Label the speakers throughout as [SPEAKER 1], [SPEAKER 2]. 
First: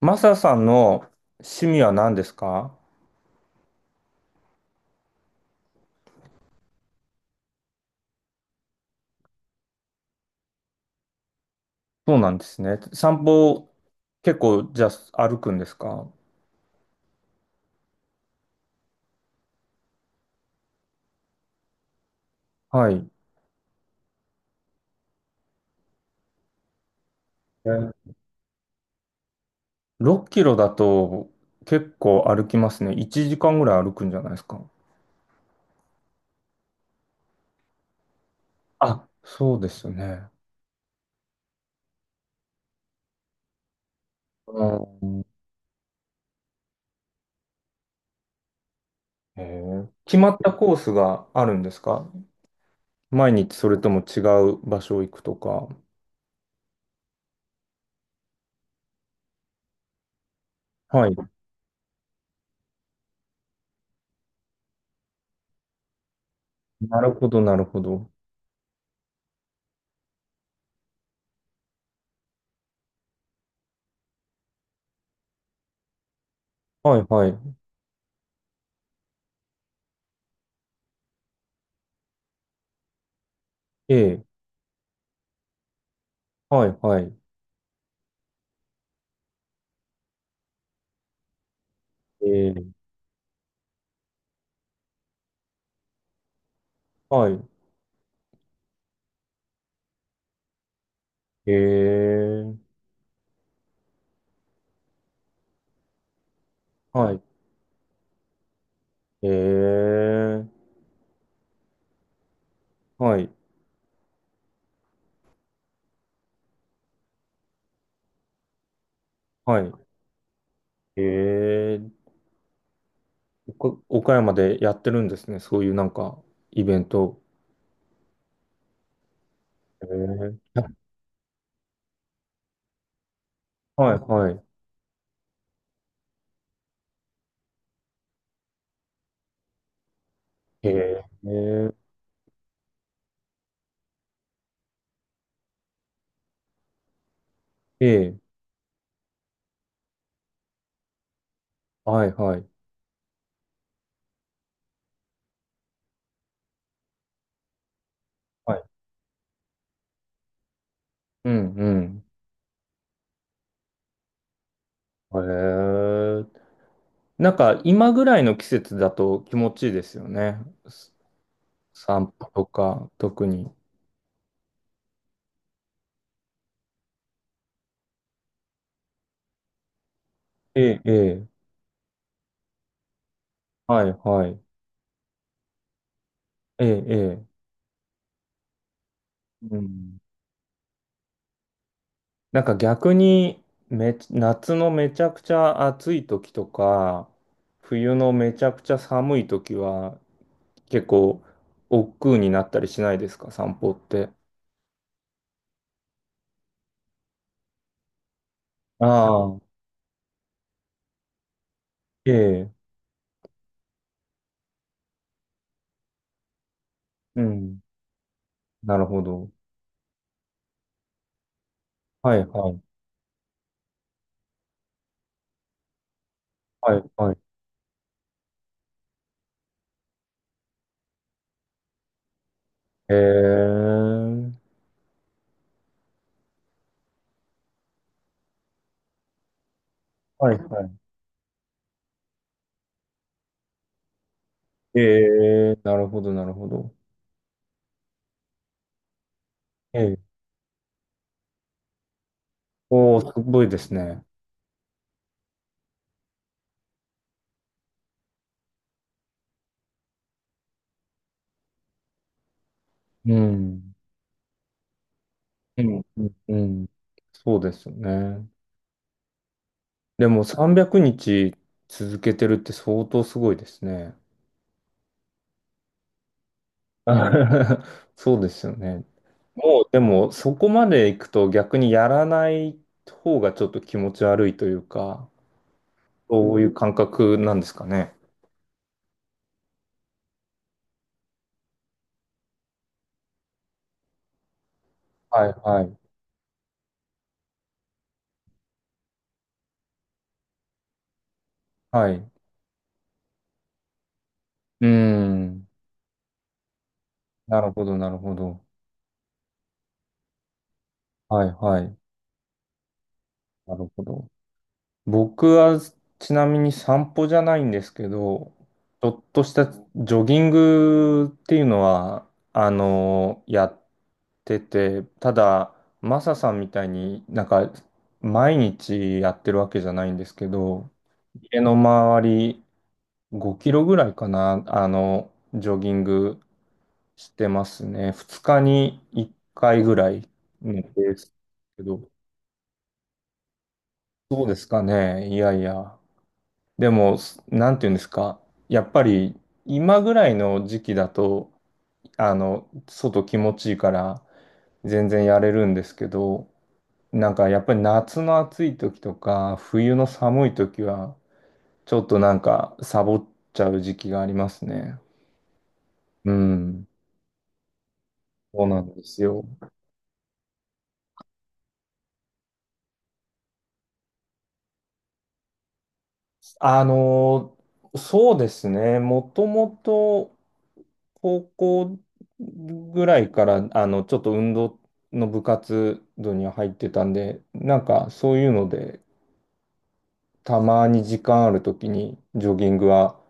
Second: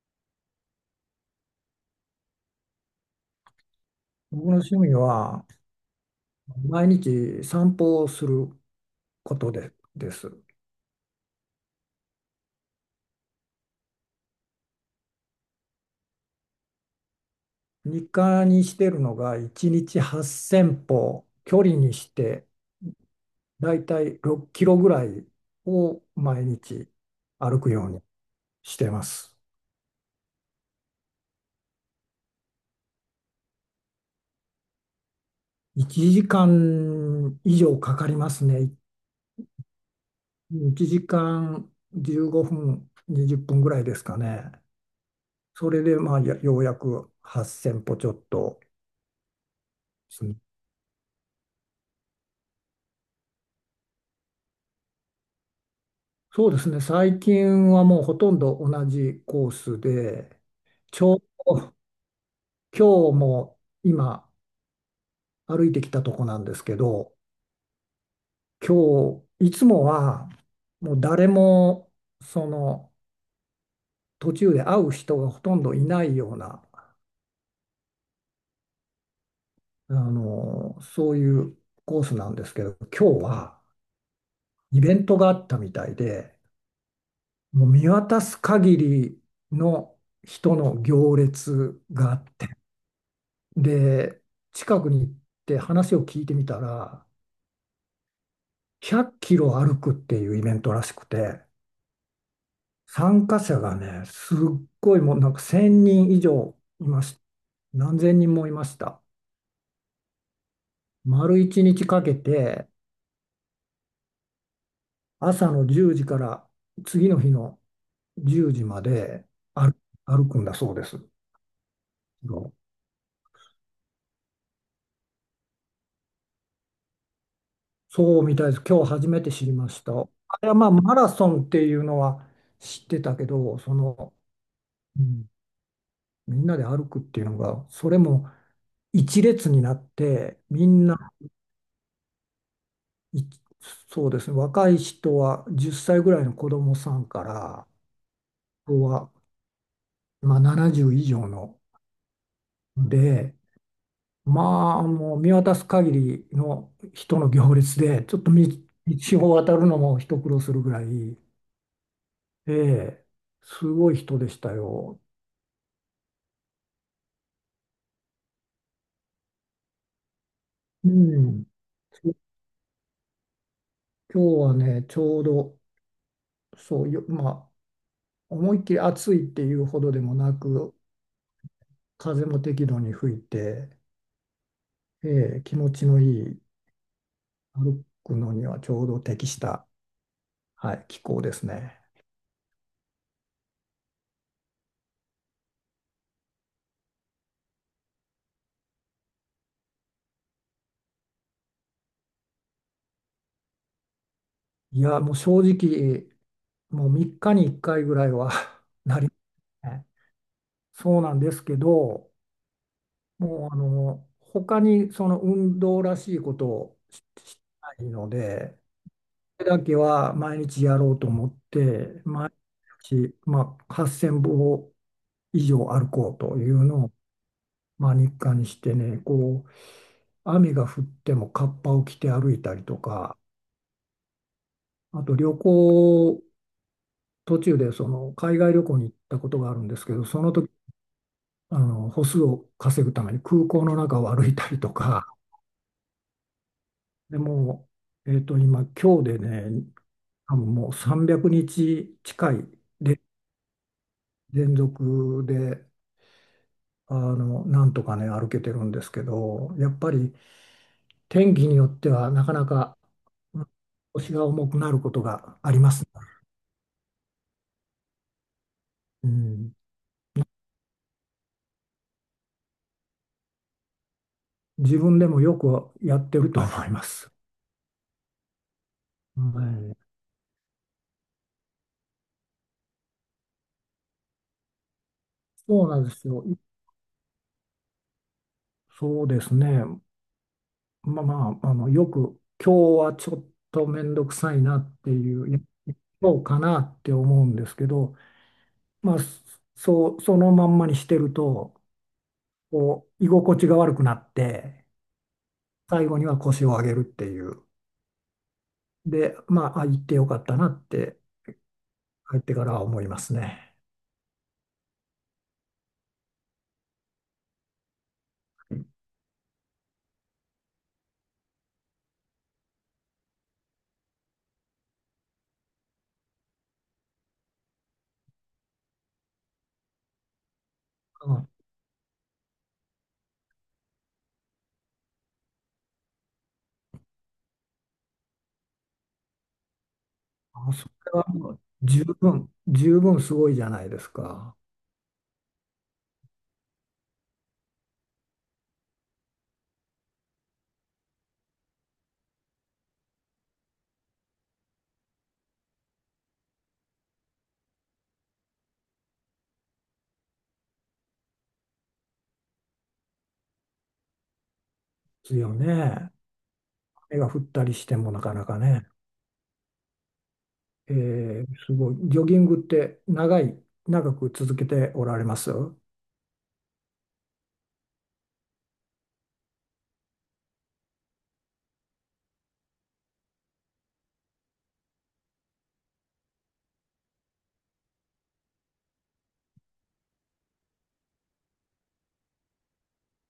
[SPEAKER 1] マサさんの趣味は何ですか？
[SPEAKER 2] 僕の趣味は毎日散歩をすることで、です。
[SPEAKER 1] そうなんですね。散歩、結構、じゃあ歩くんですか？
[SPEAKER 2] 日課にしてるのが1日8000歩、距離にして
[SPEAKER 1] はい。
[SPEAKER 2] だいたい6キロぐらいを毎日歩
[SPEAKER 1] え
[SPEAKER 2] くように
[SPEAKER 1] ー。
[SPEAKER 2] してます。
[SPEAKER 1] 6キロだと結構歩きますね。1時間ぐらい歩くんじゃないですか？
[SPEAKER 2] 1時間以上かかりますね。
[SPEAKER 1] あ、そうですよね。
[SPEAKER 2] 1時間15分、20分ぐらいですかね。
[SPEAKER 1] うん。
[SPEAKER 2] それでまあようやく8000歩ちょっと
[SPEAKER 1] へー。
[SPEAKER 2] で
[SPEAKER 1] 決
[SPEAKER 2] す
[SPEAKER 1] まっ
[SPEAKER 2] ね。
[SPEAKER 1] たコースがあるんですか？毎日それとも違う場所行くとか。
[SPEAKER 2] そうですね、最近はもうほとんど同じコースで、ち
[SPEAKER 1] はい。
[SPEAKER 2] ょ、今日も今歩いてきたとこなんですけ
[SPEAKER 1] なる
[SPEAKER 2] ど、
[SPEAKER 1] ほど、なるほど。
[SPEAKER 2] 今日、いつもはもう誰もその途中で会う人がほとんどいないような、
[SPEAKER 1] はいはい。
[SPEAKER 2] あの、そういうコースなんですけど、今日は
[SPEAKER 1] ええ。
[SPEAKER 2] イベントがあったみたいで、
[SPEAKER 1] はいはい。
[SPEAKER 2] もう見渡す限りの人の行列が
[SPEAKER 1] ええ。
[SPEAKER 2] で、近くに行って話を聞いてみたら、
[SPEAKER 1] はい。
[SPEAKER 2] 100キロ歩くっていうイベントらしくて、
[SPEAKER 1] ええ。
[SPEAKER 2] 参加者がね、すっごいもうなんか1000人以上いま
[SPEAKER 1] は
[SPEAKER 2] した。
[SPEAKER 1] い。
[SPEAKER 2] 何千人もいました。
[SPEAKER 1] ええ、
[SPEAKER 2] 丸1日かけて、
[SPEAKER 1] はい、
[SPEAKER 2] 朝の10時から次の日の10時まで
[SPEAKER 1] はい。
[SPEAKER 2] 歩、歩くんだそうです。
[SPEAKER 1] ええ、岡山でやってるんですね。そういうなんか、イベント。
[SPEAKER 2] そうみたいです。今日初めて知りまし
[SPEAKER 1] え
[SPEAKER 2] た。あれはまあ
[SPEAKER 1] え、
[SPEAKER 2] マラソンっていうのは知ってたけど、そ
[SPEAKER 1] はい、
[SPEAKER 2] の、
[SPEAKER 1] はい。
[SPEAKER 2] うん、みんなで歩くっていうのが、それも一列になって、み
[SPEAKER 1] え
[SPEAKER 2] ん
[SPEAKER 1] え、
[SPEAKER 2] な、いそうですね、若い人は10歳ぐらいの子供さんから、あ
[SPEAKER 1] ええ、
[SPEAKER 2] とは、まあ、70以上の
[SPEAKER 1] はい、はい。
[SPEAKER 2] で、まあ、もう見渡す限りの人の行列で、ちょっと
[SPEAKER 1] はい。
[SPEAKER 2] 道を渡るのも一苦労するぐらい、
[SPEAKER 1] うん、うん。
[SPEAKER 2] ええ、すごい人でしたよ。
[SPEAKER 1] ええ、なんか、今ぐらいの季節だと気持ちいいですよね。
[SPEAKER 2] う
[SPEAKER 1] す
[SPEAKER 2] ん、
[SPEAKER 1] 散歩とか、特に。
[SPEAKER 2] 今日はね、ちょうど、そうよ、まあ、思いっきり暑いっていうほどでもなく、
[SPEAKER 1] ええ、ええ、
[SPEAKER 2] 風も適度に吹いて、
[SPEAKER 1] はい、はい。
[SPEAKER 2] 気持ちのいい、
[SPEAKER 1] ええ、ええ。
[SPEAKER 2] 歩くのにはちょうど適し
[SPEAKER 1] う
[SPEAKER 2] た、
[SPEAKER 1] ん。
[SPEAKER 2] はい、気候ですね。
[SPEAKER 1] なんか逆に夏のめちゃくちゃ暑い時とか、冬のめちゃくちゃ寒い時は、結構、億劫になったりしないですか、散歩って。
[SPEAKER 2] いや、もう正直、もう3日に1回ぐらいは
[SPEAKER 1] ああ、
[SPEAKER 2] ね、そうなんですけど、
[SPEAKER 1] ええ、
[SPEAKER 2] もう、あの、他にその運動らしいことをし
[SPEAKER 1] う
[SPEAKER 2] し
[SPEAKER 1] ん、
[SPEAKER 2] ないので、
[SPEAKER 1] なるほど。
[SPEAKER 2] これだけは毎日やろうと思って、
[SPEAKER 1] はい
[SPEAKER 2] 毎
[SPEAKER 1] はい、
[SPEAKER 2] 日、まあ、8000歩以上歩こうという
[SPEAKER 1] はい
[SPEAKER 2] のを、
[SPEAKER 1] はい。
[SPEAKER 2] まあ、日課にしてね、こう、雨が降ってもカッパを着て歩いたりと
[SPEAKER 1] え
[SPEAKER 2] か、
[SPEAKER 1] え、
[SPEAKER 2] あと旅行、途中でその海外旅行に行ったことがあるんですけど、そ
[SPEAKER 1] は
[SPEAKER 2] の
[SPEAKER 1] い
[SPEAKER 2] 時、
[SPEAKER 1] は
[SPEAKER 2] あの、歩数を稼ぐために空港の中を歩いたりと
[SPEAKER 1] い。
[SPEAKER 2] か、
[SPEAKER 1] ええ、なるほど、なるほど。
[SPEAKER 2] でもう、今日でね、
[SPEAKER 1] ええ、
[SPEAKER 2] 多分もう300日近い
[SPEAKER 1] おお、
[SPEAKER 2] で
[SPEAKER 1] すごいですね。
[SPEAKER 2] 連続で、あの、なんとかね、歩けてるんですけど、やっぱり天気によってはなかなか
[SPEAKER 1] う
[SPEAKER 2] うん
[SPEAKER 1] ん、
[SPEAKER 2] 腰が重くなることがあり
[SPEAKER 1] う
[SPEAKER 2] ます
[SPEAKER 1] ん、
[SPEAKER 2] ね。
[SPEAKER 1] うん、うん。そうですよね。
[SPEAKER 2] うん。
[SPEAKER 1] でも300日続けてるって相当すごいですね。
[SPEAKER 2] 自分でもよくやってると思います。
[SPEAKER 1] そうですよね。
[SPEAKER 2] は
[SPEAKER 1] もうで
[SPEAKER 2] い、
[SPEAKER 1] もそこまで行くと逆にやらない方がちょっと気持ち悪いというか、
[SPEAKER 2] そうなんですよ。
[SPEAKER 1] そういう感覚なんですかね。
[SPEAKER 2] そうですね。まあまあ、あの、よく今日はちょっと面倒くさいなってい
[SPEAKER 1] は
[SPEAKER 2] う、
[SPEAKER 1] い
[SPEAKER 2] いや、
[SPEAKER 1] はい。
[SPEAKER 2] そうかなって思うんですけど、まあ、そう、そのまんまにしてると、
[SPEAKER 1] はい。う
[SPEAKER 2] こう、居心地が悪くなっ
[SPEAKER 1] ー
[SPEAKER 2] て、
[SPEAKER 1] ん。
[SPEAKER 2] 最後には腰を上げるってい
[SPEAKER 1] な
[SPEAKER 2] う。
[SPEAKER 1] るほどなるほど。
[SPEAKER 2] で、まあ、あ、行ってよかったなって、
[SPEAKER 1] はいはい。
[SPEAKER 2] 帰ってからは思います
[SPEAKER 1] な
[SPEAKER 2] ね。
[SPEAKER 1] るほど。僕はちなみに散歩じゃないんですけど、ちょっとしたジョギングっていうのは、やってて、ただ、マサさんみたいになんか毎日やってるわけじゃないんですけど、
[SPEAKER 2] うん、
[SPEAKER 1] 家の周り5キロぐらいかな、ジョギングしてますね。2日に1回ぐらい
[SPEAKER 2] あ、
[SPEAKER 1] のペ
[SPEAKER 2] それ
[SPEAKER 1] ースで
[SPEAKER 2] は
[SPEAKER 1] す
[SPEAKER 2] もう
[SPEAKER 1] け
[SPEAKER 2] 十
[SPEAKER 1] ど、
[SPEAKER 2] 分、十分すごいじゃないです
[SPEAKER 1] そうで
[SPEAKER 2] か。
[SPEAKER 1] すかね。いやいや。でも、なんていうんですか。やっぱり今ぐらいの時期だと、外気持ちいいから全然やれるんですけど、なんかやっぱり夏の暑い時とか冬の寒い時はちょっとなんかサボっちゃう時期がありますね。
[SPEAKER 2] ですよね。
[SPEAKER 1] うん。
[SPEAKER 2] 雨が降ったりしてもなかなか
[SPEAKER 1] そうな
[SPEAKER 2] ね。
[SPEAKER 1] んですよ。
[SPEAKER 2] すごい。ジョギングって長く続けておられますあ、
[SPEAKER 1] あのそうですね。もともと高校ぐらいからちょっと運動の部活動には入ってたんで、なんかそういうのでたまに時間ある時にジョギングは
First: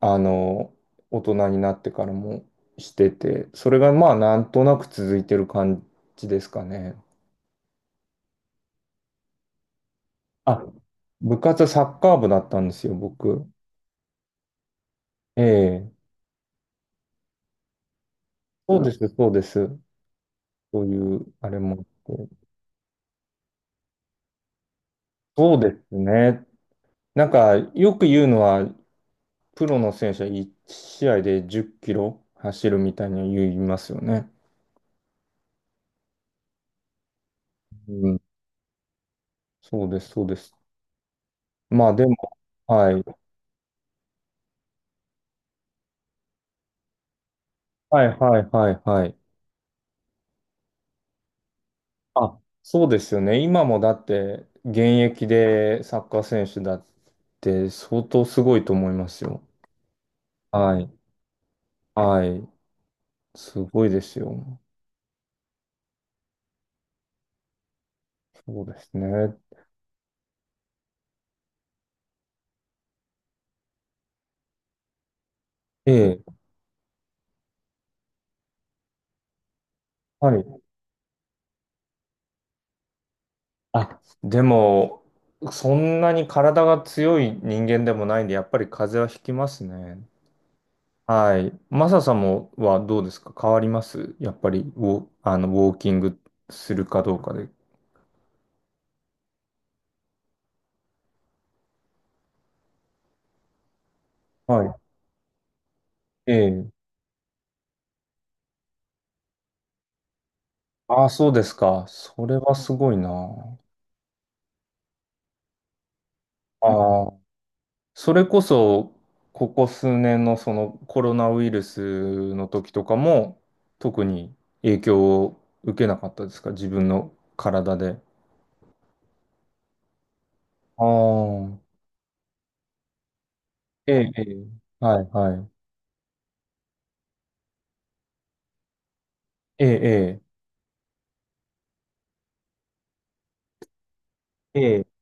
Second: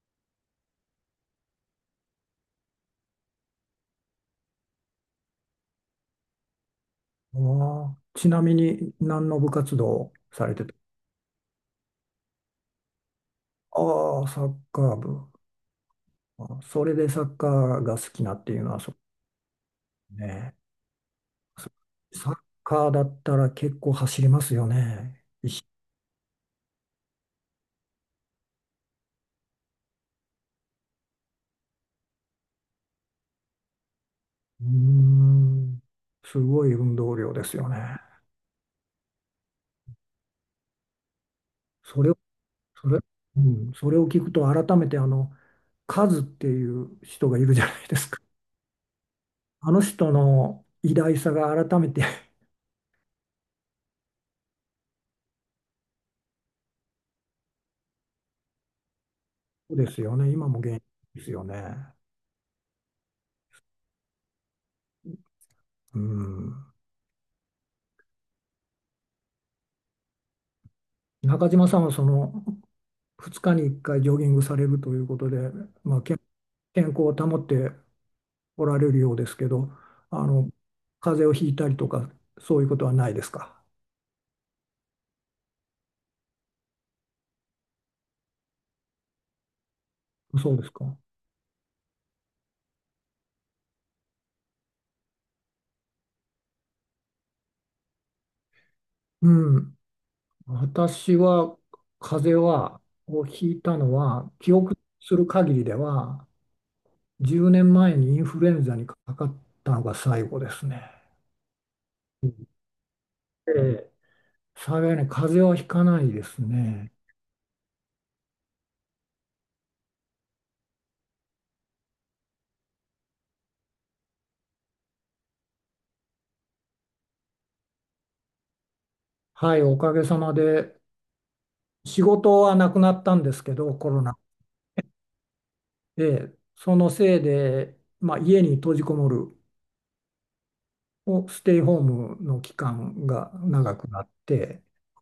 [SPEAKER 1] あの、大人になってからもしてて、それがまあなんとなく続いてる感じですかね。
[SPEAKER 2] あ、ちなみに何の部活動をされ
[SPEAKER 1] あ、
[SPEAKER 2] てた、
[SPEAKER 1] 部活はサッカー部だったんですよ、僕。
[SPEAKER 2] ああ、サッカー部。
[SPEAKER 1] ええ。
[SPEAKER 2] あ、それでサッカーが好きなっていうの
[SPEAKER 1] そ
[SPEAKER 2] は
[SPEAKER 1] うで
[SPEAKER 2] そ
[SPEAKER 1] す、そうです。
[SPEAKER 2] うね。
[SPEAKER 1] そういう、あれ
[SPEAKER 2] そ
[SPEAKER 1] もあっ
[SPEAKER 2] サッ
[SPEAKER 1] て。
[SPEAKER 2] カーだったら結構走りますよね。
[SPEAKER 1] そうですね。なんか、よく言うのは、プロの選手は1試合で10キロ走るみたいに言いますよね。
[SPEAKER 2] うーん、すごい運動量ですよ
[SPEAKER 1] う
[SPEAKER 2] ね。
[SPEAKER 1] ん。そうです、そうです。まあ、
[SPEAKER 2] そ
[SPEAKER 1] で
[SPEAKER 2] れ
[SPEAKER 1] も、
[SPEAKER 2] をそ
[SPEAKER 1] は
[SPEAKER 2] れ、
[SPEAKER 1] い。
[SPEAKER 2] うん、それを聞くと改めて、あの、カズっていう人がいるじゃないで
[SPEAKER 1] はい、
[SPEAKER 2] すか。
[SPEAKER 1] はい、はい、はい。
[SPEAKER 2] あの人の偉大さが改めて
[SPEAKER 1] あ、そうですよね。今もだって現役でサッカー選手だって相当すごいと思いますよ。
[SPEAKER 2] そうですよね。今も現
[SPEAKER 1] は
[SPEAKER 2] 役
[SPEAKER 1] い。
[SPEAKER 2] ですよね。
[SPEAKER 1] はい。すごいですよ。
[SPEAKER 2] うん。
[SPEAKER 1] そうですね。
[SPEAKER 2] 中島さんはその2日に1回ジョギングされるということで、
[SPEAKER 1] え
[SPEAKER 2] まあ、
[SPEAKER 1] え。
[SPEAKER 2] 健康を保っておられるようですけど、あ
[SPEAKER 1] は
[SPEAKER 2] の、
[SPEAKER 1] い。
[SPEAKER 2] 風邪をひいたりとかそういうことはないですか。
[SPEAKER 1] あ、でも、そんなに体が強い人間でもないんで、やっぱり風邪はひきますね。
[SPEAKER 2] そうですか。
[SPEAKER 1] はい。マサさんもはどうですか？変わりますやっぱりウォーキングするかどうかで。
[SPEAKER 2] うん。私は風邪をひいたのは記
[SPEAKER 1] はい。
[SPEAKER 2] 憶する限りでは
[SPEAKER 1] ええ。
[SPEAKER 2] 10年前にインフルエンザにかかったのが最後ですね。
[SPEAKER 1] ああ、そうですか。そ
[SPEAKER 2] う
[SPEAKER 1] れ
[SPEAKER 2] ん。
[SPEAKER 1] はすごいな。
[SPEAKER 2] で、幸いに風邪はひかないですね。
[SPEAKER 1] ああ、それこそ、ここ数年のそのコロナウイルスの時とかも、特に影響を受けなかったですか？自分の体で。
[SPEAKER 2] はい、おかげさまで
[SPEAKER 1] ああ、
[SPEAKER 2] 仕事はなくなったんですけど、コ
[SPEAKER 1] え
[SPEAKER 2] ロ
[SPEAKER 1] え、
[SPEAKER 2] ナ
[SPEAKER 1] ええ、はい、はい。
[SPEAKER 2] で、そのせいで、まあ、家に閉じこもる
[SPEAKER 1] ええ、
[SPEAKER 2] ステイホームの期間が長くなっ
[SPEAKER 1] え
[SPEAKER 2] て、
[SPEAKER 1] え、ええ、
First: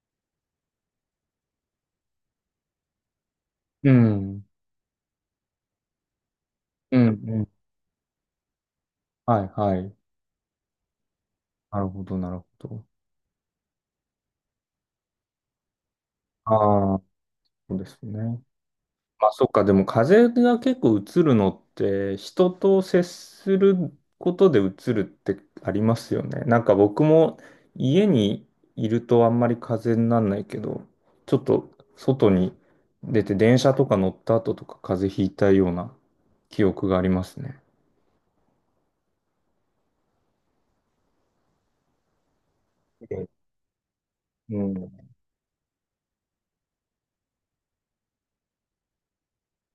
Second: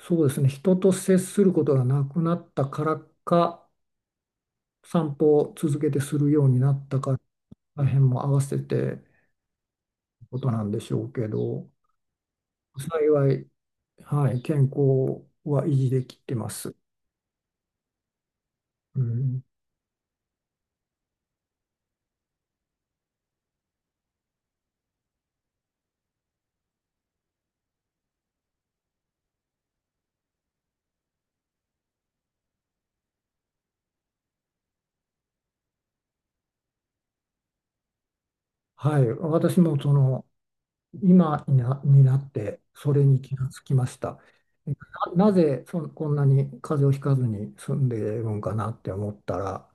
[SPEAKER 2] そうですね、人と接することがなくなったからか、
[SPEAKER 1] うん、
[SPEAKER 2] 散歩を続けてするようになっ
[SPEAKER 1] う
[SPEAKER 2] た
[SPEAKER 1] ん、う
[SPEAKER 2] から、
[SPEAKER 1] ん。
[SPEAKER 2] 大変も合わせて
[SPEAKER 1] はい、はい。
[SPEAKER 2] ことなんでしょうけど、
[SPEAKER 1] なるほど、なるほど。
[SPEAKER 2] 幸い、はい、健康は維持できてます。
[SPEAKER 1] ああ、そうですね。
[SPEAKER 2] う
[SPEAKER 1] まあ
[SPEAKER 2] ん、
[SPEAKER 1] そっか、でも風邪が結構うつるのって人と接することでうつるってありますよね。なんか僕も家にいるとあんまり風邪にならないけど、ちょっと外に出て電車とか乗った後とか風邪ひいたような記憶がありますね。
[SPEAKER 2] はい、私もその今にになってそれに
[SPEAKER 1] え、
[SPEAKER 2] 気がつきました。
[SPEAKER 1] うん。
[SPEAKER 2] なぜこんなに風邪をひかずに済んでいるんかなって思ったら、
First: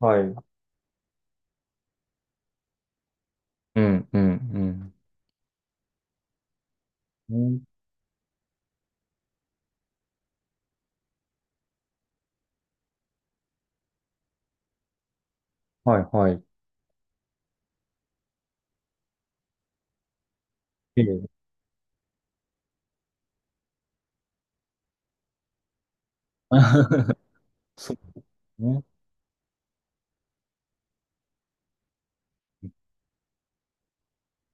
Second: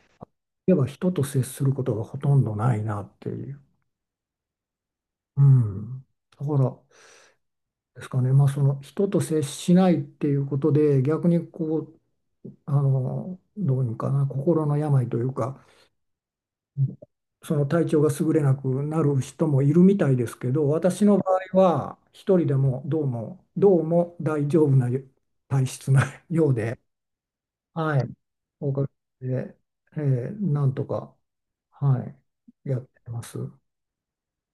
[SPEAKER 1] はい。うん、
[SPEAKER 2] やっぱ人と接することがほとんどないなっていう。
[SPEAKER 1] うん、うん。
[SPEAKER 2] うん。だから
[SPEAKER 1] うん。
[SPEAKER 2] ですかね、まあ、その人と接しないっていうことで逆にこう、あの、どういうのかな、心の病というか、
[SPEAKER 1] はいはい。
[SPEAKER 2] その、体調が優れなくなる人もいるみたいですけど、
[SPEAKER 1] え
[SPEAKER 2] 私の場
[SPEAKER 1] え
[SPEAKER 2] 合は一人でもどうもどうも大丈夫な体質なようで、
[SPEAKER 1] そ
[SPEAKER 2] はい、
[SPEAKER 1] う
[SPEAKER 2] おか
[SPEAKER 1] ね
[SPEAKER 2] げで、なんとか、はい、やってます。